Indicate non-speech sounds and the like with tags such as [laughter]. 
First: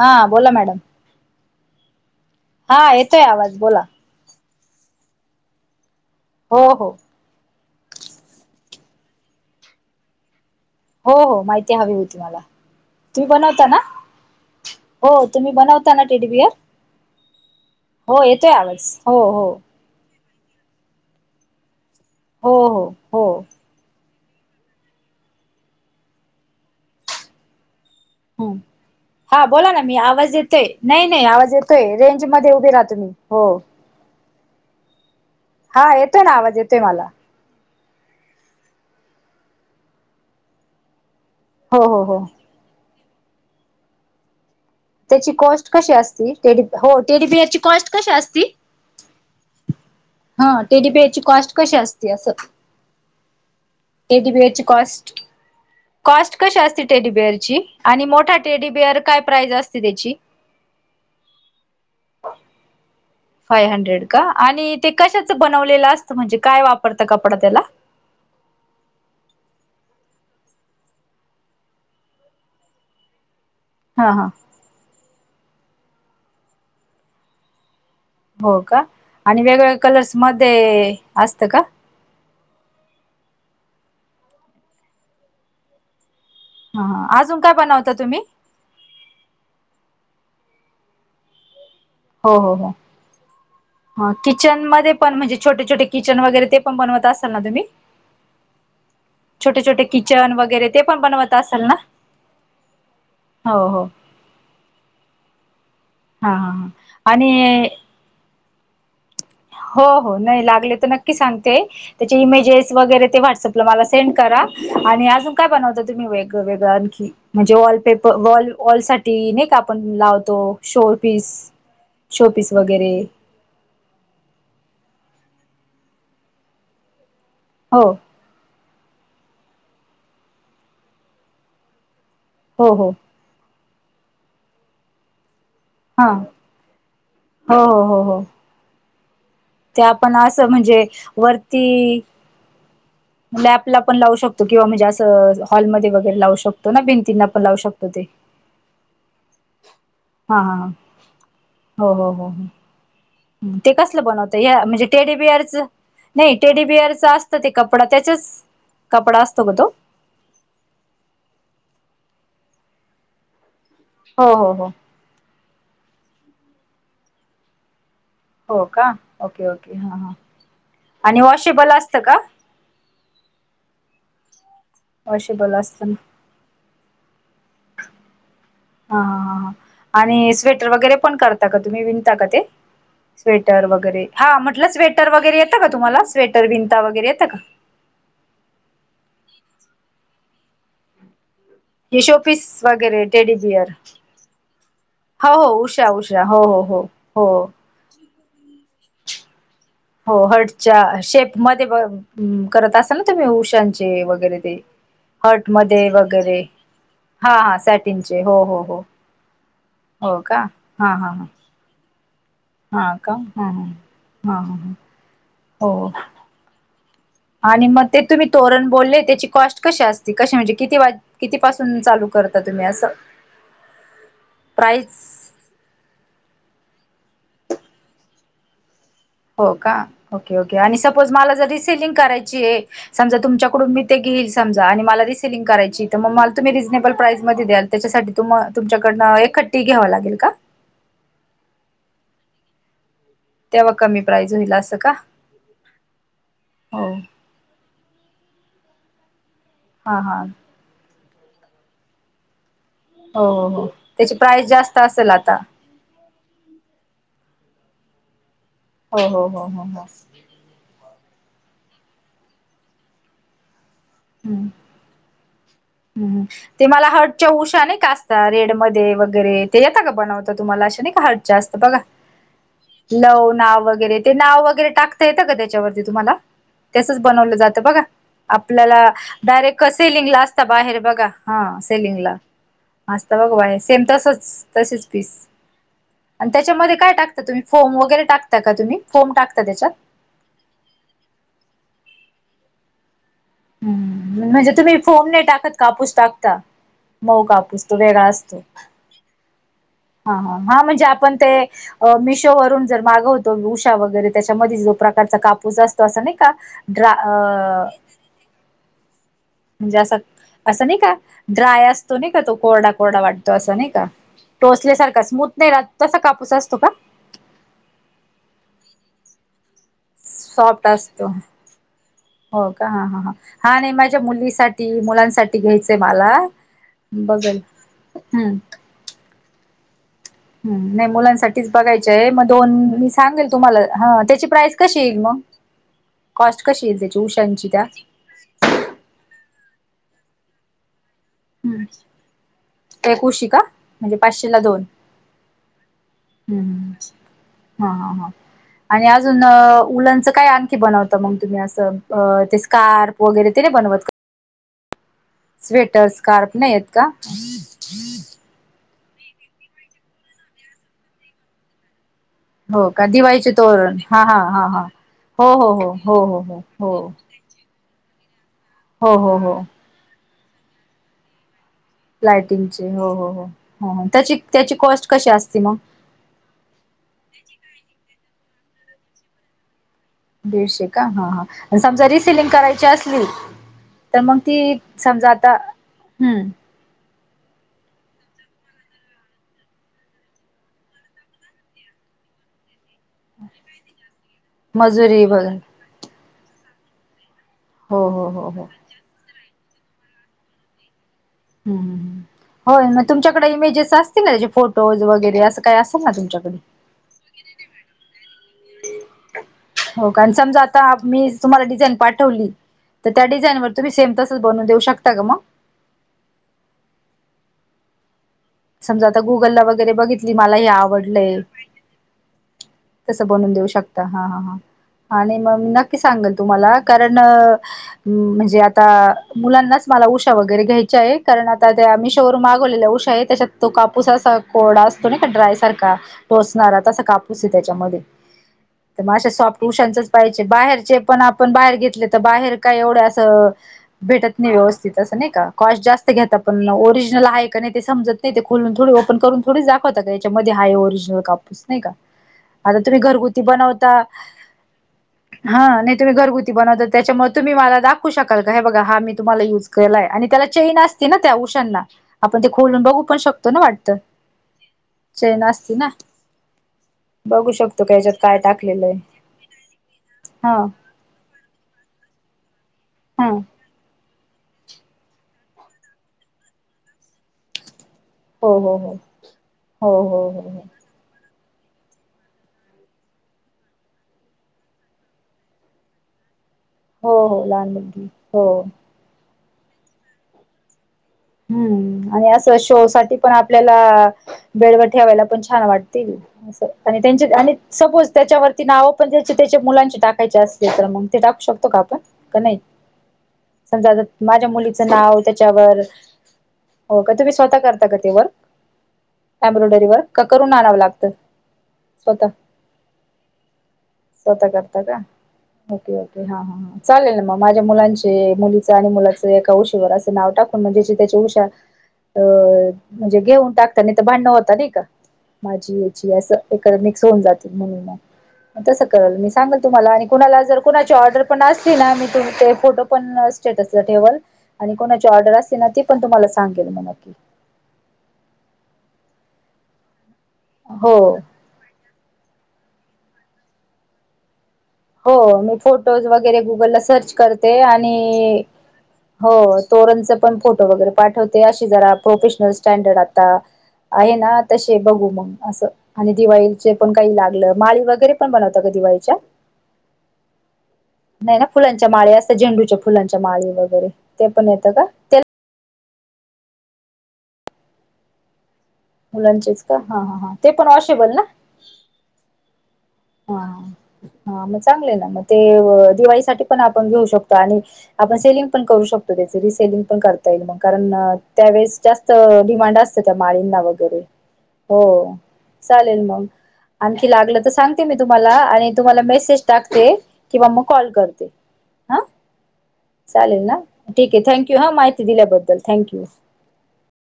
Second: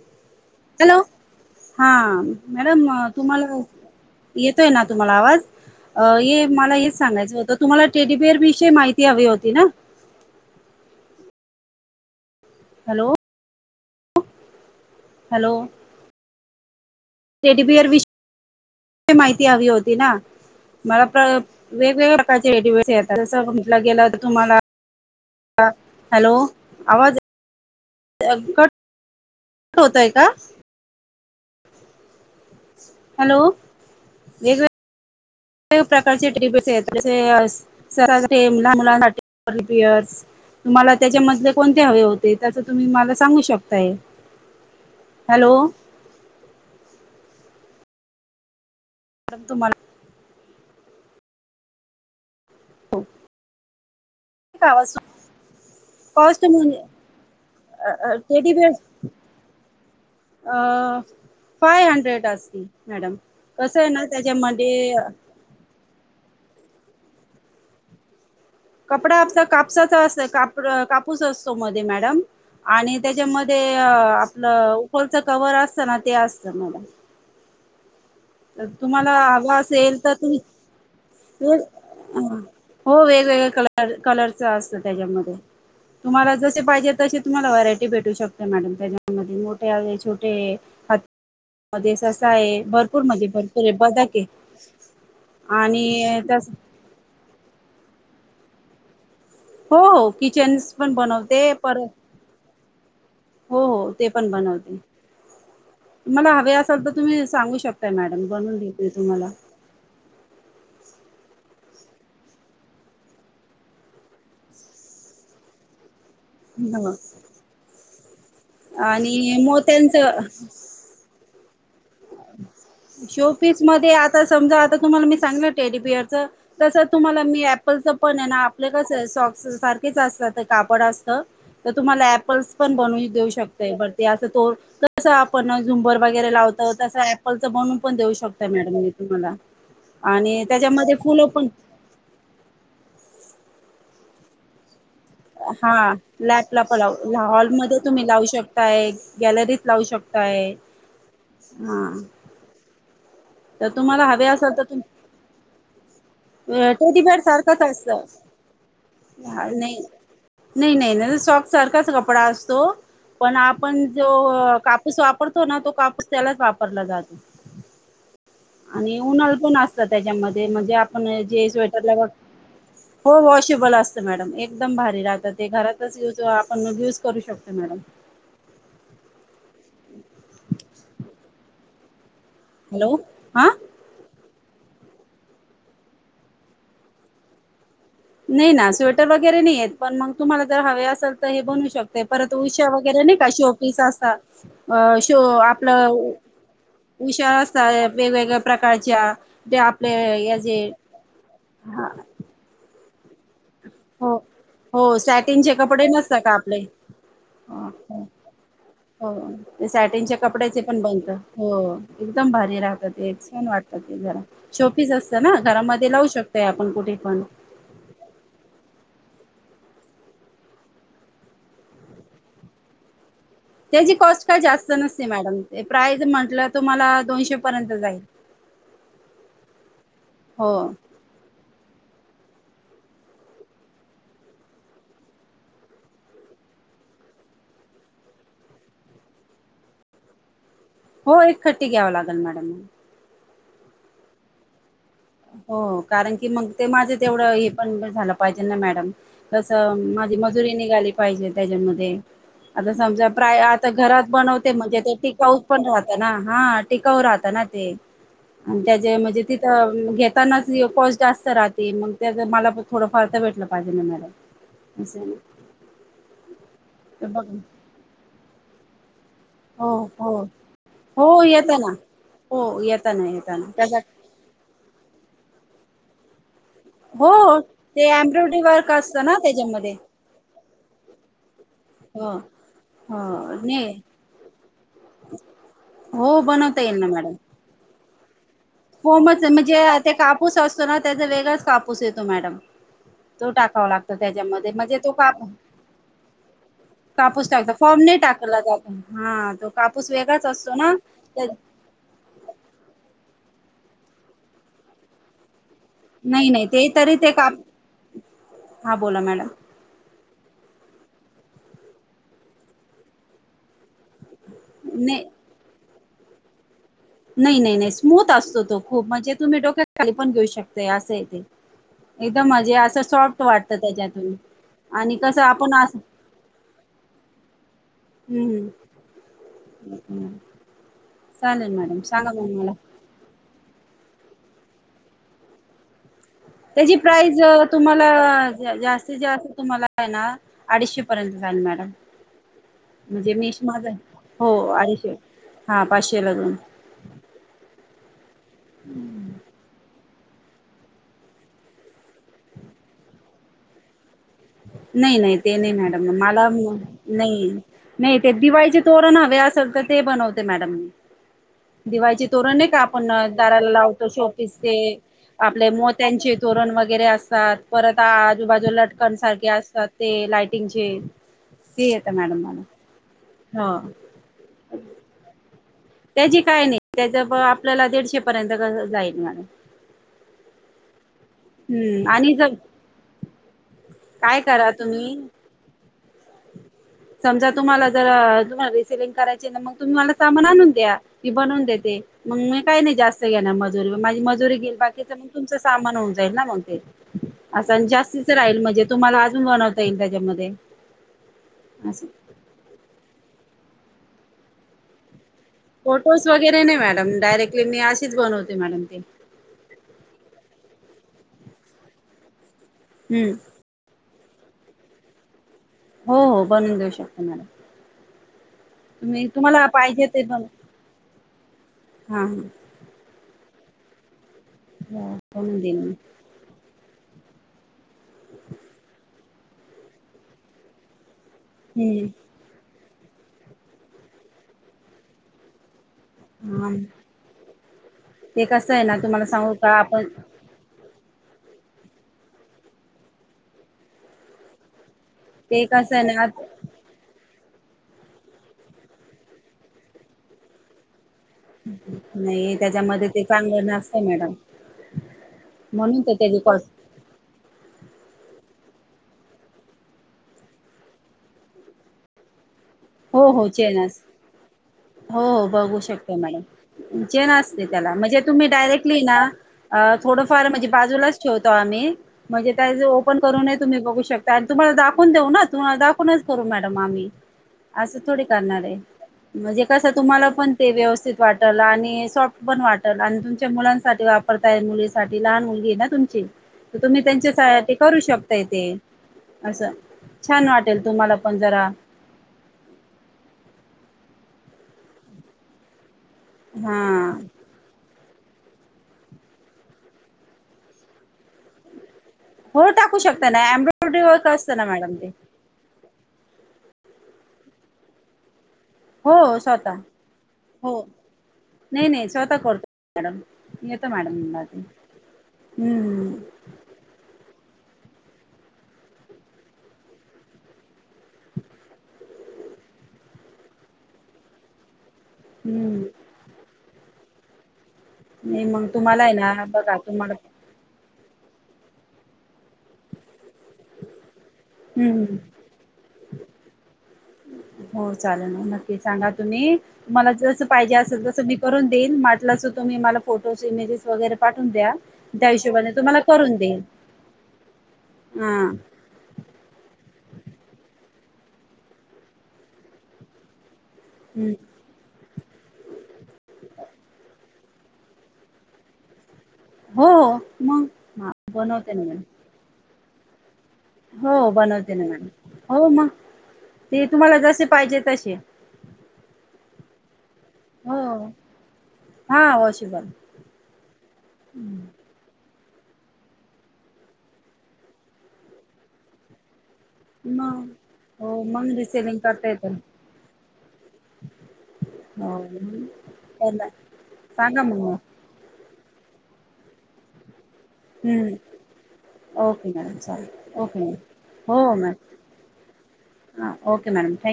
हा बोला madam. Hello हा हा मॅडम येतोय तुम्हाला आवाज बोला. येतोय ना तुम्हाला आवाज. अ हे हो मला हो हेच सांगायच होत. तुम्हाला टेडीबिअर विषयी माहिती हवी होती ना. हो हो माहिती हवी होती मला. हॅलो तुम्ही बनवता ना. हो तुम्ही बनवताना टेडीबीअर. रेडीबिअर विषयी हो हो माहिती हवी होती ना. मला प्र. वेगवेगळया प्रकारचे हो हो टेडीबिअर हो येतात जस म्हटलं गेल. तुम्हाला अ हॅलो आवाज. हो कट हा बोला ना मी होतोय का आवाज येतय नाही. नाही आवाज येतोय रेंज. मध्ये उभे राहातो मी हो----.. वेगळे. हा येतोय प्रकारचे ना आवाज टेडीबिअर येतोय आहेत मला जसे. सर्वांसाठी लहान मुलांसाठी टेडीबिअरस तुम्हाला. त्याच्या मधले हो कोणते हो हवे हो होते त्याच तुम्ही मला. सांगू शकतय. त्याची कॉस्ट कशी असती? टेडी हो टेडीबिअर ची कॉस्ट कशी असती? मग तुम्हाला. हा टेडी बिअर ची कॉस्ट कशी असते? अस. हो टेडीबिअरची कॉस्ट, कॉस्ट कशी असते? टेडीबिअरची आणि मोठा टेडी बेअर टेडीबिअर काय प्राइज असते त्याची? अ फाय हंड्रेड असती मॅडम फाय कसं आहे ना हंड्रेड का? आणि ते त्याच्यामध्ये कशाच बनवलेलं असत? म्हणजे काय वापर तात कपडा त्याला? कपडा कापसाचा अस कापूस असतो. मध्ये मॅडम आणि त्याच्यामध्ये ते हा हा आपलं कवर असतना ते असतं मला हो का तुम्हाला आणि हवा वेगवेगळ्या असेल कलर्स तर तुम्ही मध्ये असतं का हो वेगवेगळे कलर कलरच असत त्याच्यामध्ये तुम्हाला जसे हा पाहिजे हा तसे अजून तुम्हाला काय व्हरायटी बनवता भेटू तुम्ही शकते. मॅडम त्याच्यामध्ये मोठे हवे छोटे हत्ती हो हो भरपूर आहे हो बदक आहे किचन मध्ये पण म्हणजे छोटे छोटे आणि किचन वगैरे तस ते पण बनवत असत ां ना तुम्ही छोटे हो छोटे हो किचन वगैरे किचनस ते पण बनवत बनवते असाल ना पण हो हो ते पण बनवते हा मला हा हवे हा असाल तर तुम्ही सांगू आणि शकताय मॅडम बनवले ते हो हो नाही लागले तर नक्की सांगतेय. त्याचे इमेजेस वगैरे ते व्हट्सअपला वर सेंड करा आणि अजून काय बनवता. वेगं वगळं हो आणखी म्हणजे वॉलपेप वॉल वॉल साठी आणि नाही का आपण मोत्यांचं लावतो शो पीस शोपीस वगैरे शोपीस मध्ये आता समजा आता तुम्हाला मी सांगितले टेडी बेअर चे तसे तुम्हाला मी एप्पल हो च पण आहे ना आपले कसं आहेॉ कापड असतं तुम्हाला आता ॲप पल्स हो पण हो बनवू देऊ शकत. [unintelligible] पण झुंबर हां वगैरे लावतात. पल तर हो हो बवूनण हो देऊ हो शकत मॅडम तुमला ते आपण असं म्हणजे वरती ॅ आपला पण लाू शकतो किंवा मी जास्त हा लॅपला पण ला भिंतींना पण लावू हॉलमध्ये शकतो ते तुम्ही लावू शकताय. गॅलरीत लावू हां शकताय. हां हां हा हो हो हो हो तर ते तुम्हाला कसलं बनवत या म्हणजे टेडी बिअरचं टेडीबेअर सारखंच असत त्याच्याच कपडा अ असतो का तो नाही नाही नाही सॉक सारखाच कपडा आस. तो पण आप आपण जो हो हो हो कापूस वापर तो ना तो कापूस त्यालाच वापरला जात हो का आणि उन्हळ ओके पण ओके असत हां हां त्याच्यामध्ये म्हणजे आप पण आणि जे वॉशेबल स्वेटरला असतं बघ का हो वॉशेबल अस मॅडम एक एकदम भारी राहतात ते वॉशेबल असतं घरातच युज आपण यूज करू शकतो मॅडम. हां हां हां हां आणि स्वेटर वगैरे पण करता का तुम्ही विन टाक ते हॅलो हा स्वेटर वगैरे हा. [unintelligible] स्वेटर वगैरे येतं का तुम्हाला स्वेटर विनता वगैरे येतं का. नाही ना स्वेटर वगैरे नाही हेते पण मग तुम्हाला जर हवे असेल. बनू हे शक पर शोपीस उषा वगैरे नाही का टेडी शो बिअर पीस असता अ शो हो अ हो उषा आपलं उषा हो हो हो हो उषा असता वेगवेगळ्या प्र कायच्या हो र्हटच्या शेप मध्ये ब करत असल. तुम्ही उष त्यांचे हो वगैरे ते हो हार्ट सॅटिनचे कपडे मध्ये नसता का वगैरे आपले हा सॅटींग चे हो हो. ते सॅटिनच्या कपड्याचे पण बनत हो एकदम भारी हा राहतते का छान हा हा वाटतात ते घरा हा ह शोपीस असत ना घरामध्ये हो लावू शकताय आपण कुठे पण. आणि मग ते तुम्ही तोरण बोलले त्याची कॉस्ट कशी असते कसे म्हणजे किती वा कितीपसून चालू करता तुम्ही असं त्याची कॉस्ट काही जास्त प्राईस नसते मॅडम ते प्राईज म्हंटलं तुम्हाला दोनशे पर्यंत जाईल. हो का ओके ओके हो आणि सपोज मला ज दीस सेलिंग करायची ये समजा तुमच्याकडून मी ते घेईल समजा आणि मला रि सलिंग करायची तर म मल तुम्ही रिजनेबल प्राईस मध्ये दयाल त्या साठी तुम्ह तुमच्या कडन एक खट्टी घ्याव लागेल का? हो एक खट्टी घ्यावं लागेल मॅडम. तेव्हा कमी प्राईज होईल असं का? हो कारण की मग ते हो माझं तेवढं हे पण झालं पाहीजेल ना मॅडम. तसं हा माझी हा मजुरी निघाली. पाहिजे त्याज्यामध्ये. आता समजा हो प्राय हो हो आता घरात त्याची प्राइस बनवते जास्त म्हणजे ते असेल आता टिकाऊ पण राहतं ना हा टिकाऊ राहत. तन ते. आणि त्याजे हो म्हणजे हो हो हो तिथं. हो घेतताना. [unintelligible] जास्त राहते मग त्याचा मला थोडंफार भेटलं हम्म पाहिजे. [unintelligible] हम्म ते मला बघ हटच्या उषाने कास च्या रेड मध्ये व गैरे त्याच्यात हो का ग हो बनवतं तुम्हाला अशे नाही का हार्ट हो जास्त येतं ना बघा हो येताना लव येताना नाव त्याचा वगैरे ते नाव वगैरे टाकता येतं का त्याच्यावर ते तुम्हाला त्यासच बनवलं हो जातं बघा ते एम्ब्रॉयडरी वर्क आपल्याला असतं ना डायरे त्याच्यामध्ये कसं लिंगलास चा बाहेर बघा हा हो सेलिंगला बघ असतं हो बाहेर नाही सेम तसचं तशीच पीस हो आणि त्याच्यामध्ये काय टाकता तुम्ही फोम वगैरे टाकता का तुम्ही फोम फोमचं आहे टाकता म्हणजे त्याच्यात ते कापूस असतो ना त्याचा वेगळाच कापूस येतो मॅडम. तो टाकावा लागतो त्याच्यामध्ये म्हणजे तुम्ही म्हणजे तो फोम काप नाही टाकत कापूस टाकता मऊ कापूस टाकतो, तो फॉर्म नाही वेगळा असतो टाकला जातो हा तो काप हा हा हा म्हणजे आपण ते मिशो वरून जर मागव त उषा वगैरे त्याच्यामध्ये जो प्रकारचा काप पूसा असतो असं नाही का ते ड्रा तरी ते काप अ हा बोला मॅडम म्हणजे असं असं नाही का ड्राय असतो नाही का तो कोरडा कोरडा वाटतो असं नाही का. टोसल्यासारखं स्मूथ नाही राहत तसा कापूस असतो का? नाही नाही नाही स्मूथ असतो तो खूप म्हणजे तुम्ही डोक्यात खाली पण घेऊ शकतोय सॉफ्ट असे आहे असतो ते एकदम हो म्हणजे का असं हा हा हा सॉफ्ट वाटतं हा नाही माझ्या त्याच्यातून मुलीसाठी आणि कसं मुलांसाठी आपण घ्यायचंय असं मला बघल हम्म. हम् [unintelligible] हम्म नाही मुलांसाठीच बघायचय सांगा मग दोन मला मी सांगेल तुम्हाला हा त्याची प्राइस कशी येईल मग? कॉस्ट कशी त्याची येईल प्राईज उशांची त्या तुम्हाला जास्तीत जास्त तुम्हाला आहे ना अडीचशे पर्यंत जाईल हम्म मॅडम एक म्हणजे उशी मी का माझं म्हणजे हो पाचशेला दोन अडीचशे हा पाचशेला दोन हम्म हा हा आणि अजून अ उलेन चा काय आणखी बनवता मग तुम्ही अस ते स्कार्प वगैरे ते नाही बनवत का? ह नाही नाही ते नाही मॅडम स्वेटर मला स्कार्फ आहेत का नाही नाही ते दिवाळीचे तोरण हवे असेल तर ते बनवते मॅडम मी दिवाळीची तोरण आहे का हो आपण दिवाळीचे दाराला तोरण लावतो हा हा शोपीस हा ते हा हो आपले हो हो मोत्यांचे हो हो हो तोरण हो वगैरे असतात परत [unintelligible] बाजू लटकन हो सार हो ते हो असतात ते लाइट टिंगचे लाईटिंगचे हो हो हो हो हो त्याची त्याची कॉस्ट कशी असते मग. त्याची काय नाही. त्याच्याप आपल्याला दीडशे पर्यंत रनर लाईन मारून दिडशेक ह ह ह समजा आणि रिसिलिंग जर करायची असली तर मग काय ते करा तुम्ही समजा आता हम्म समजा तुम्हाला जर तुम्हाला रिसेलिंग करायची ना मग तुम्ही मला सामान आणून द्या. मी बनवून देते. मग मी काही नाही जास्त घेणार मजुरी माझी मजुरी घेईल बाकीच मजुरी मग तुमं वगैरे सामान होऊन जाईल ना मग ते अस आणि हो हो जास्तीच हो राहील हो म्हणजे तुम्हाला बनवता येईल त्याच्यमध्ये हम्म हम्म हम्म हो मग तुमच्याकडे इमेजेस असतील ना त्याचे फोटोज वगैरे असत फोटोज वगैरे नाही मॅडम डायरेक्टली मी अशीच बनवते. मॅडम ते हो का आणि समजा आता मीच तुम्हाला डिझाईन पाठवली तर त्या हम्म डिझाईनर तुम्ही सेम तस बनु देऊ शकता ग मग हो हो बनवून देऊ शकतो मॅडम. समजा आता तुम्ही गुगलला तुम्हाला वगैरे पाहिजे ते बघितली पण मला हे आवडलय. हा हा तस बनून देऊ श शकतात का हा हा हा हो आणि मग बनवून देईन मी नक्की सांगल तुम्हाला. कारण म्हणजे आता मुलांनाच मला उषा वगैरे घ्यायच्या आहे. कारण आता त्या हम्म मिशोवरून मागवलेल्या उश्या काय आहे त्याच्यात? तो कापूस असा कोरडा असतो नाही का ड्राय सारखा हा टोचणारा तसा कापूस आहे त्याच्यामध्ये. ते कसं आहे ना तर तुम्हाला मग सांगू सॉफ्ट का आपण उशांचच पाहिजे. बाहेरचे पण आपण बाहेर घेतले तर बाहेर काय एवढं असं भेटत नाही व्यवस्थित. नाही का ते कॉस्ट कसं आहे जास्त ना घेता आपण ओरिजनल हाय कणी ते समजत नाही ते खुलून थोडी ओपन करून थोडी दाखवता का याच्यामध्ये आहे ओरीज्नल कापूस नाही कां नाही आता तुम्ही त्याच्यामध्ये ते घरग चांगलं बनवता नसतं मॅडम हा नाही म्हणून तर तुम्ही त्याची घरगु कॉस्ट बनवता त्याच्यामुळे तुम्ही मला दा खऊ शकाल काय हे बघा हा मी तुम्हाला युज केलाय आणि त्याला चेन असते ना त्या उशांना आपण ते खोलुन हो हो चेन हो चैन हो असती बघू ना शकता मॅडम चेन बघू असते शकतो का त्याला याच्यात म्हणजे काय तुम्ही टाकलेलं आहे डायरेक्टली ना थोडंफार हा म्हणजे बाजूलाच ठेवतो आम्ही म्हणजे कायी जर ओप ण हा करू नये तुम्ही [unintelligible] शकता आणि तुम्हाला दाखवून देऊ ना तुम्हाला दाखवूनच करू मॅडम आम्ही. असं थोडे हो करणार हो आहे हो म्हणजे कस हो तुम्हाला हो हो पण हो ते व्यवस्थित वाट टल आणि सॉफ्ट पण वाटलं आणि तुमच्या मुलांसाठी वापरताय मुलीसाठी लहान मुलगी आहे ना तुमची. तुम्ही हो त्यांच्या हो सा लहान करू मुलगी शकताय हो तेे. असं छान वाटेल तुम्हाला पण जरा हम्म आणि असं शो साठी पण आपल्याला बेडवर ठेवायला पण छान वाट तेग असं हा आणि त्यांचे आणि सपोज. त्याच्यावरती नावं पण त्या त्याच्या मुलांचे टाकायचे असतील तर मग ते टाकू शकतो का आपण? का नाही हो टाकू शकता ना समजा एम्ब्रॉयडरी आ वर्क माझ्या असतं ना मुलीचं मॅडम ते नाव त्याच्यावर हो का तुम्ही स्वतः करता का ते वर्क... हो स्वतः एम्ब्रॉडरी व का करून हो आणाव लागत नाही नाही स्वत स्वतः करतो मॅडम येत मॅडम मला स्वतः ते करत का ओके हम्म ओके ह ह चालेल ना मग माझ. मुलांचे मुली आणि मुलाच एका उशीवर असव टाकुन म्हणजे असं त्याची उषा अ म्हणजे घेऊन टाकता नाही तर भांडण होत नाही का. माझी हम्म येची असं [unintelligible] असं होऊन जाते. नाही म्हण मग तस तुम्हाला आहे कल मी ना सांगल बघा तुम्हाला आणि कुणाला जर कुणाची ऑर्डर पण असली ना मी तुमचे फोटो पण स्टेटसला ठेवल आणि कोणाची हम्म ऑर्डर असते ना ती तुम्हाला सांगेल म नक्की. हो चालेल ना नक्की सांगा तुम्ही मला ज स पाहिजे असलं हो जस मी करून देयीन. मा लाल असं तुम्ही फोटोज इमेजे वगरे पाठ हो मी फोटोज वगैरे देईल गुगलला सर्च करते आणि, हां हो. तोरणचं पण फोटो वगैरे पाठवते अशी जरा प्रोफेशनल स्टँडर्ड आता आहे हं. ना तसे बघू मंग. असं. आणि दिवाळीचे पण काही लागलं. माळी वगैरे पण बनवता का दिवाळीच्या.. हो हो मग हां नाही ना बनवते फुलांच्या माळे मॅडम असं झेंडूच्या.. फुलांच्या माळी... वगैरे ते हो पण येतं बनवते का? ना मॅडम हो मग ते तुम्हाला जसे पाहिजे तसे... मुलांचेच का हा हा हां.... ते पण हो वॉशेबल ना.... हां वॉशेबल हा हा हं. मग चांगल आहे ना... ते दिवाळीसाठीठी पण आपण घेऊ शकतो आणि आपण सेलिंग पण करू शकतो. सेलिंग पण करता मग येईल म कारण हो मग त्यावेळी रिसेलिंग जास्त करता येतं डिमांड असते त्या माळीना वैगरे हो चालेल म त्यांना आणखी लागलं सांगा तर मग सांग. मी तुमला आणि तुम्हाला मेसेज टाकते. किंवा मग कॉल करते मग हा ओके मॅडम चालेल ओके ना ठीक आहे मॅडम हो थँक्यू हा मॅम माहिती दिल्याबद्दल थँक्यू... हां ओके मॅडम थँक्यू